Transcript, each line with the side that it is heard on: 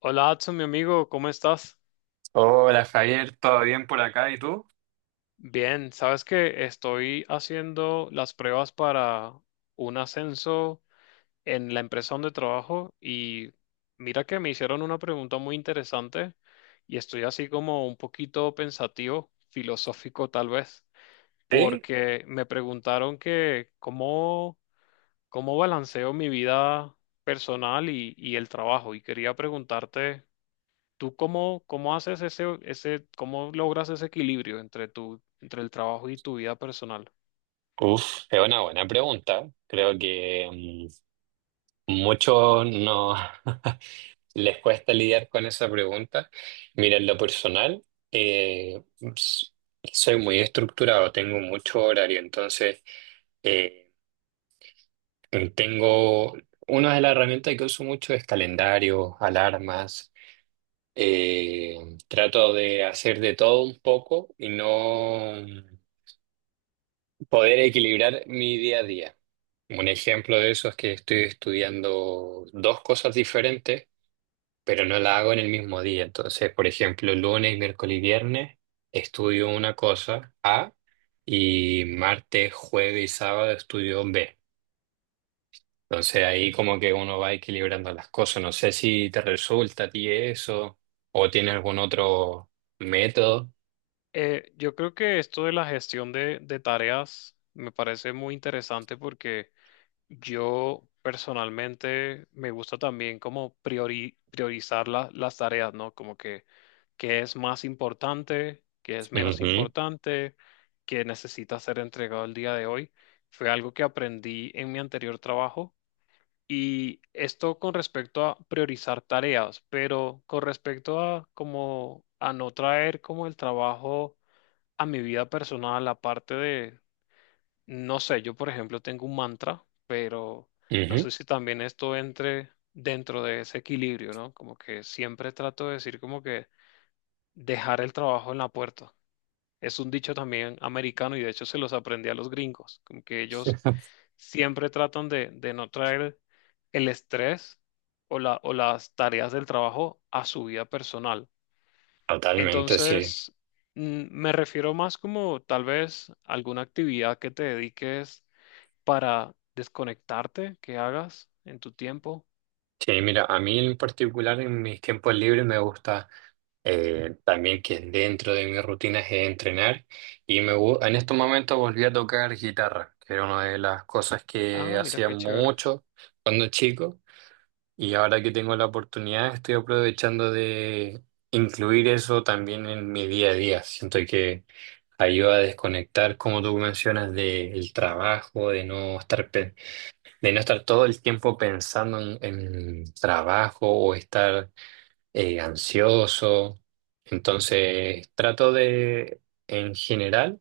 left: Hola, Adson, mi amigo, ¿cómo estás?
right: Hola Javier, ¿todo bien por acá? ¿Y tú?
left: Bien, sabes que estoy haciendo las pruebas para un ascenso en la empresa donde trabajo y mira que me hicieron una pregunta muy interesante y estoy así como un poquito pensativo, filosófico tal vez,
right: Sí,
left: porque me preguntaron que cómo balanceo mi vida personal y el trabajo y quería preguntarte. ¿Tú cómo haces cómo logras ese equilibrio entre entre el trabajo y tu vida personal?
right: uf, es una buena pregunta. Creo que muchos no les cuesta lidiar con esa pregunta. Mira, en lo personal, eh, s- soy muy estructurado, tengo mucho horario, entonces eh, tengo una de las herramientas que uso mucho es calendarios, alarmas. eh, Trato de hacer de todo un poco y no. Poder equilibrar mi día a día. Un ejemplo de eso es que estoy estudiando dos cosas diferentes, pero no la hago en el mismo día. Entonces, por ejemplo, lunes, miércoles y viernes estudio una cosa A y martes, jueves y sábado estudio B. Entonces ahí como que uno va equilibrando las cosas. ¿No sé si te resulta a ti eso o tienes algún otro método?
left: Yo creo que esto de la gestión de tareas me parece muy interesante porque yo personalmente me gusta también como priorizar las tareas, ¿no? Como que qué es más importante, qué es menos
right: Ujú,
left: importante, qué necesita ser entregado el día de hoy. Fue algo que aprendí en mi anterior trabajo. Y esto con respecto a priorizar tareas, pero con respecto a como a no traer como el trabajo a mi vida personal, aparte de, no sé, yo por ejemplo tengo un mantra, pero no
right: ujú.
left: sé si también esto entre dentro de ese equilibrio, ¿no? Como que siempre trato de decir como que dejar el trabajo en la puerta. Es un dicho también americano y de hecho se los aprendí a los gringos, como que ellos siempre tratan de no traer el estrés o o las tareas del trabajo a su vida personal.
right: Totalmente, sí.
left: Entonces, me refiero más como tal vez alguna actividad que te dediques para desconectarte, que hagas en tu tiempo.
right: Sí, mira, a mí en particular en mis tiempos libres me gusta también que dentro de mis rutinas es entrenar y en estos momentos volví a tocar guitarra, que era una de las cosas
left: Ah,
right: que
left: mira
right: hacía
left: qué chévere.
right: mucho cuando chico, y ahora que tengo la oportunidad estoy aprovechando de incluir eso también en mi día a día. Siento que ayuda a desconectar, como tú mencionas, del trabajo, de no estar todo el tiempo pensando en trabajo o estar ansioso. Entonces, trato de, en general,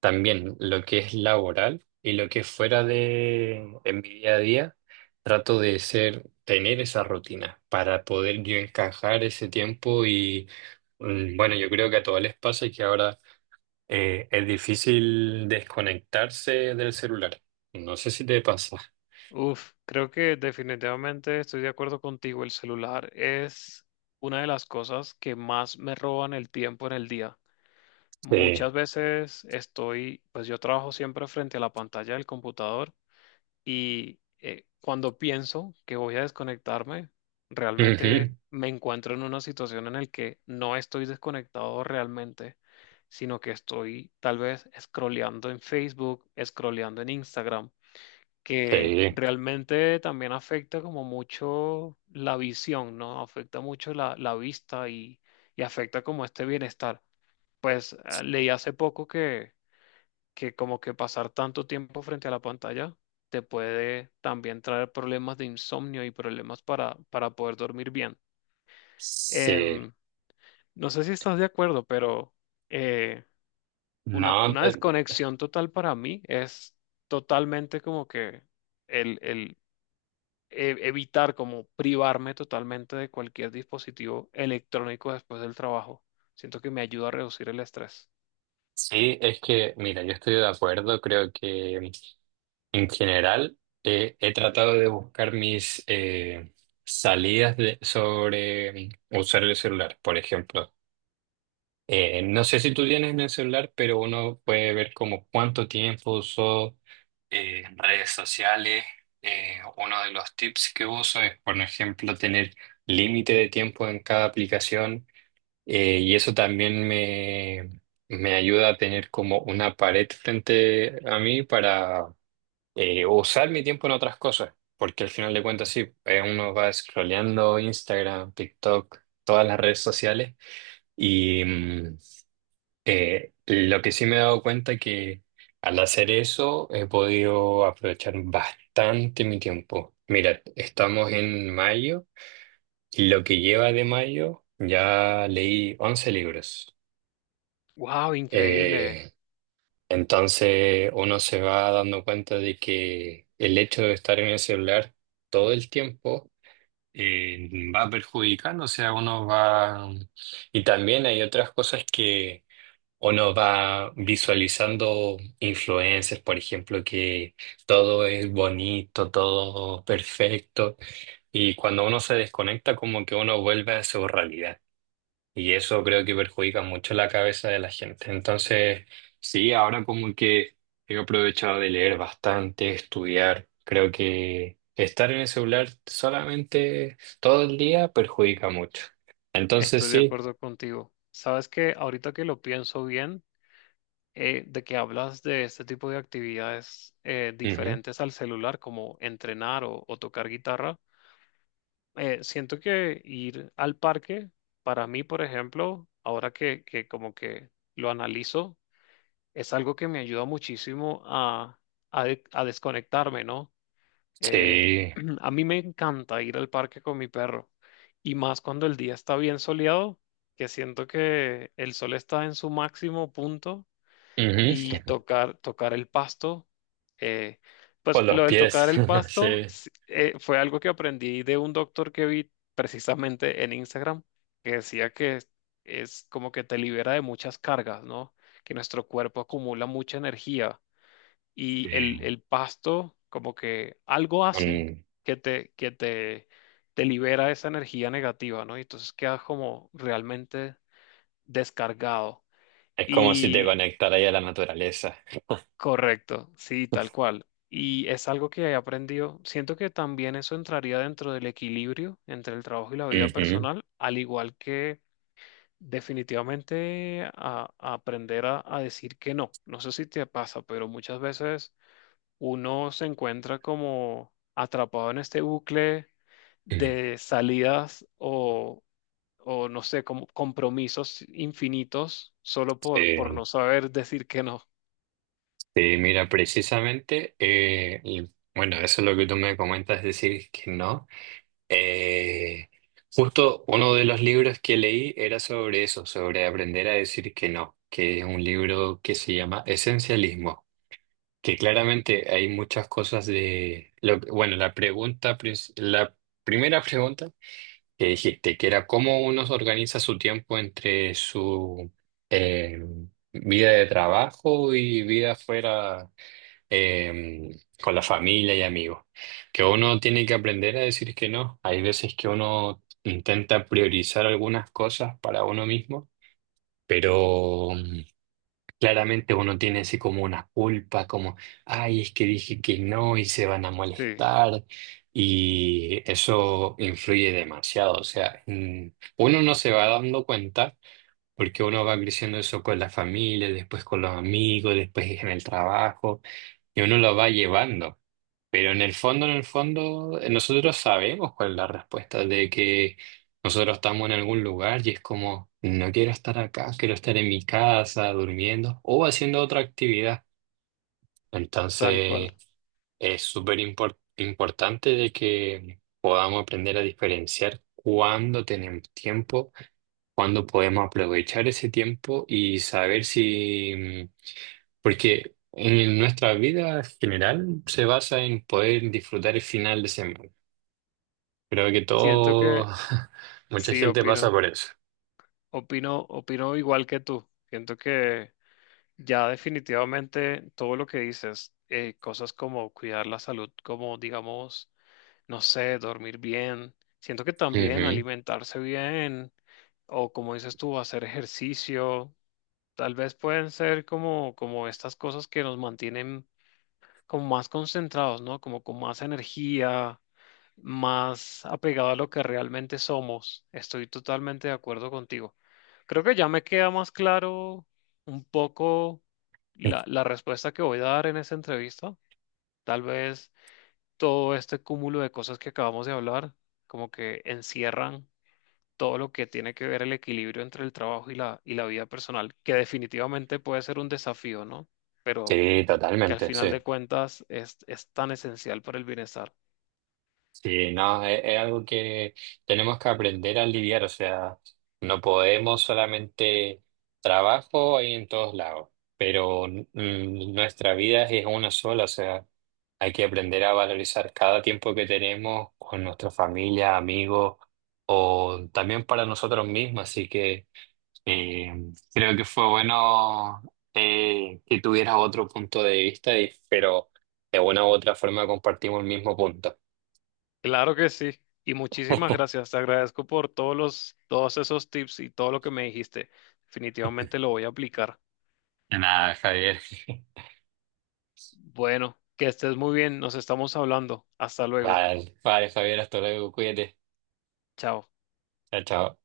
right: también lo que es laboral y lo que es fuera de, en mi día a día, trato de ser, tener esa rutina para poder yo encajar ese tiempo y, bueno, yo creo que a todos les pasa y que ahora es difícil desconectarse del celular. No sé si te pasa.
left: Uf, creo que definitivamente estoy de acuerdo contigo. El celular es una de las cosas que más me roban el tiempo en el día.
right: Sí.
left: Muchas veces estoy, pues yo trabajo siempre frente a la pantalla del computador y cuando pienso que voy a desconectarme, realmente
right: Ujú.
left: me encuentro en una situación en la que no estoy desconectado realmente, sino que estoy tal vez scrolleando en Facebook, scrolleando en Instagram que
right: Sí,
left: realmente también afecta como mucho la visión, ¿no? Afecta mucho la vista y afecta como este bienestar. Pues leí hace poco que como que pasar tanto tiempo frente a la pantalla te puede también traer problemas de insomnio y problemas para poder dormir bien.
right: sí.
left: Em, no sé si estás de acuerdo, pero eh,
right: No,
left: una desconexión total para mí es totalmente como que evitar como privarme totalmente de cualquier dispositivo electrónico después del trabajo. Siento que me ayuda a reducir el estrés.
right: sí, es que, mira, yo estoy de acuerdo, creo que en general he tratado de buscar mis sobre usar el celular, por ejemplo. No sé si tú tienes en el celular, pero uno puede ver como cuánto tiempo usó redes sociales. Uno de los tips que uso es, por ejemplo, tener límite de tiempo en cada aplicación. Y eso también me ayuda a tener como una pared frente a mí para usar mi tiempo en otras cosas, porque al final de cuentas sí, uno va scrolleando Instagram, TikTok, todas las redes sociales y lo que sí me he dado cuenta que al hacer eso he podido aprovechar bastante mi tiempo. Mira, estamos en mayo y lo que lleva de mayo ya leí 11 libros.
left: ¡Wow! Increíble.
right: Eh, entonces uno se va dando cuenta de que el hecho de estar en el celular todo el tiempo eh, va perjudicando, o sea, uno va... Y también hay otras cosas que uno va visualizando influencers, por ejemplo, que todo es bonito, todo perfecto, y cuando uno se desconecta como que uno vuelve a su realidad. Y eso creo que perjudica mucho la cabeza de la gente. Entonces, sí, ahora como que he aprovechado de leer bastante, estudiar. Creo que estar en el celular solamente todo el día perjudica mucho. Entonces,
left: Estoy de
right: sí.
left: acuerdo contigo. Sabes que ahorita que lo pienso bien, de que hablas de este tipo de actividades
right: Ujú.
left: diferentes al celular, como entrenar o tocar guitarra, siento que ir al parque, para mí, por ejemplo, ahora que como que lo analizo, es algo que me ayuda muchísimo a, a desconectarme, ¿no? Eh,
right: Sí.
left: a mí me encanta ir al parque con mi perro y más cuando el día está bien soleado, que siento que el sol está en su máximo punto
right: Ujú.
left: y tocar el pasto. eh,
right: Por
left: pues
right: los
left: lo del tocar
right: pies.
left: el pasto
right: Sí.
left: sí, fue algo que aprendí de un doctor que vi precisamente en Instagram, que decía que es como que te libera de muchas cargas, ¿no? Que nuestro cuerpo acumula mucha energía y
right: Sí.
left: el pasto como que algo hace
right: Mm.
left: que te, que te, te libera esa energía negativa, ¿no? Y entonces quedas como realmente descargado.
right: Es como si te
left: Y
right: conectara ahí a la naturaleza.
left: correcto, sí, tal cual. Y es algo que he aprendido. Siento que también eso entraría dentro del equilibrio entre el trabajo y la vida
right: Ujú.
left: personal, al igual que definitivamente a aprender a decir que no. No sé si te pasa, pero muchas veces uno se encuentra como atrapado en este bucle de salidas o no sé, como compromisos infinitos solo por
right: Sí.
left: no saber decir que no.
right: Sí, mira, precisamente, y bueno, eso es lo que tú me comentas, es decir, que no. Eh, justo uno de los libros que leí era sobre eso, sobre aprender a decir que no, que es un libro que se llama Esencialismo, que claramente hay muchas cosas de, lo, que- bueno, la pregunta, la primera pregunta que dijiste, que era cómo uno organiza su tiempo entre su eh, vida de trabajo y vida fuera con la familia y amigos. Que uno tiene que aprender a decir que no. Hay veces que uno intenta priorizar algunas cosas para uno mismo, pero claramente uno tiene así como una culpa, como, ay, es que dije que no y se van a
left: Sí,
right: molestar. Y eso influye demasiado. O sea, uno no se va dando cuenta. Porque uno va creciendo eso con la familia, después con los amigos, después en el trabajo, y uno lo va llevando. Pero en el fondo, nosotros sabemos cuál es la respuesta de que nosotros estamos en algún lugar y es como, no quiero estar acá, quiero estar en mi casa, durmiendo o haciendo otra actividad.
left: tal
right: Entonces,
left: cual.
right: es súper importante de que podamos aprender a diferenciar cuándo tenemos tiempo, cuándo podemos aprovechar ese tiempo y saber si porque en nuestra vida general se basa en poder disfrutar el final de semana. Creo que
left: Siento
right: todo,
left: que
right: mucha
left: sí,
right: gente pasa por eso.
left: opino igual que tú. Siento que ya definitivamente todo lo que dices, cosas como cuidar la salud, como digamos, no sé, dormir bien. Siento que también
right: Ujú.
left: alimentarse bien o como dices tú, hacer ejercicio, tal vez pueden ser como estas cosas que nos mantienen como más concentrados, ¿no? Como con más energía, más apegado a lo que realmente somos. Estoy totalmente de acuerdo contigo. Creo que ya me queda más claro un poco la respuesta que voy a dar en esta entrevista. Tal vez todo este cúmulo de cosas que acabamos de hablar, como que encierran todo lo que tiene que ver el equilibrio entre el trabajo y y la vida personal, que definitivamente puede ser un desafío, ¿no? Pero
right: Sí,
left: que al
right: totalmente,
left: final de
right: sí.
left: cuentas es tan esencial para el bienestar.
right: Sí, no, es algo que tenemos que aprender a lidiar, o sea, no podemos solamente trabajo ahí en todos lados, pero nuestra vida es una sola, o sea, hay que aprender a valorizar cada tiempo que tenemos con nuestra familia, amigos, o también para nosotros mismos, así que eh, creo que fue bueno que tuvieras otro punto de vista, pero de una u otra forma compartimos el mismo punto.
left: Claro que sí. Y muchísimas gracias. Te agradezco por todos esos tips y todo lo que me dijiste. Definitivamente lo voy a aplicar.
right: Nada, Javier.
left: Bueno, que estés muy bien. Nos estamos hablando. Hasta luego.
right: Vale, vale, Javier, hasta luego, cuídate.
left: Chao.
right: Chao, chao.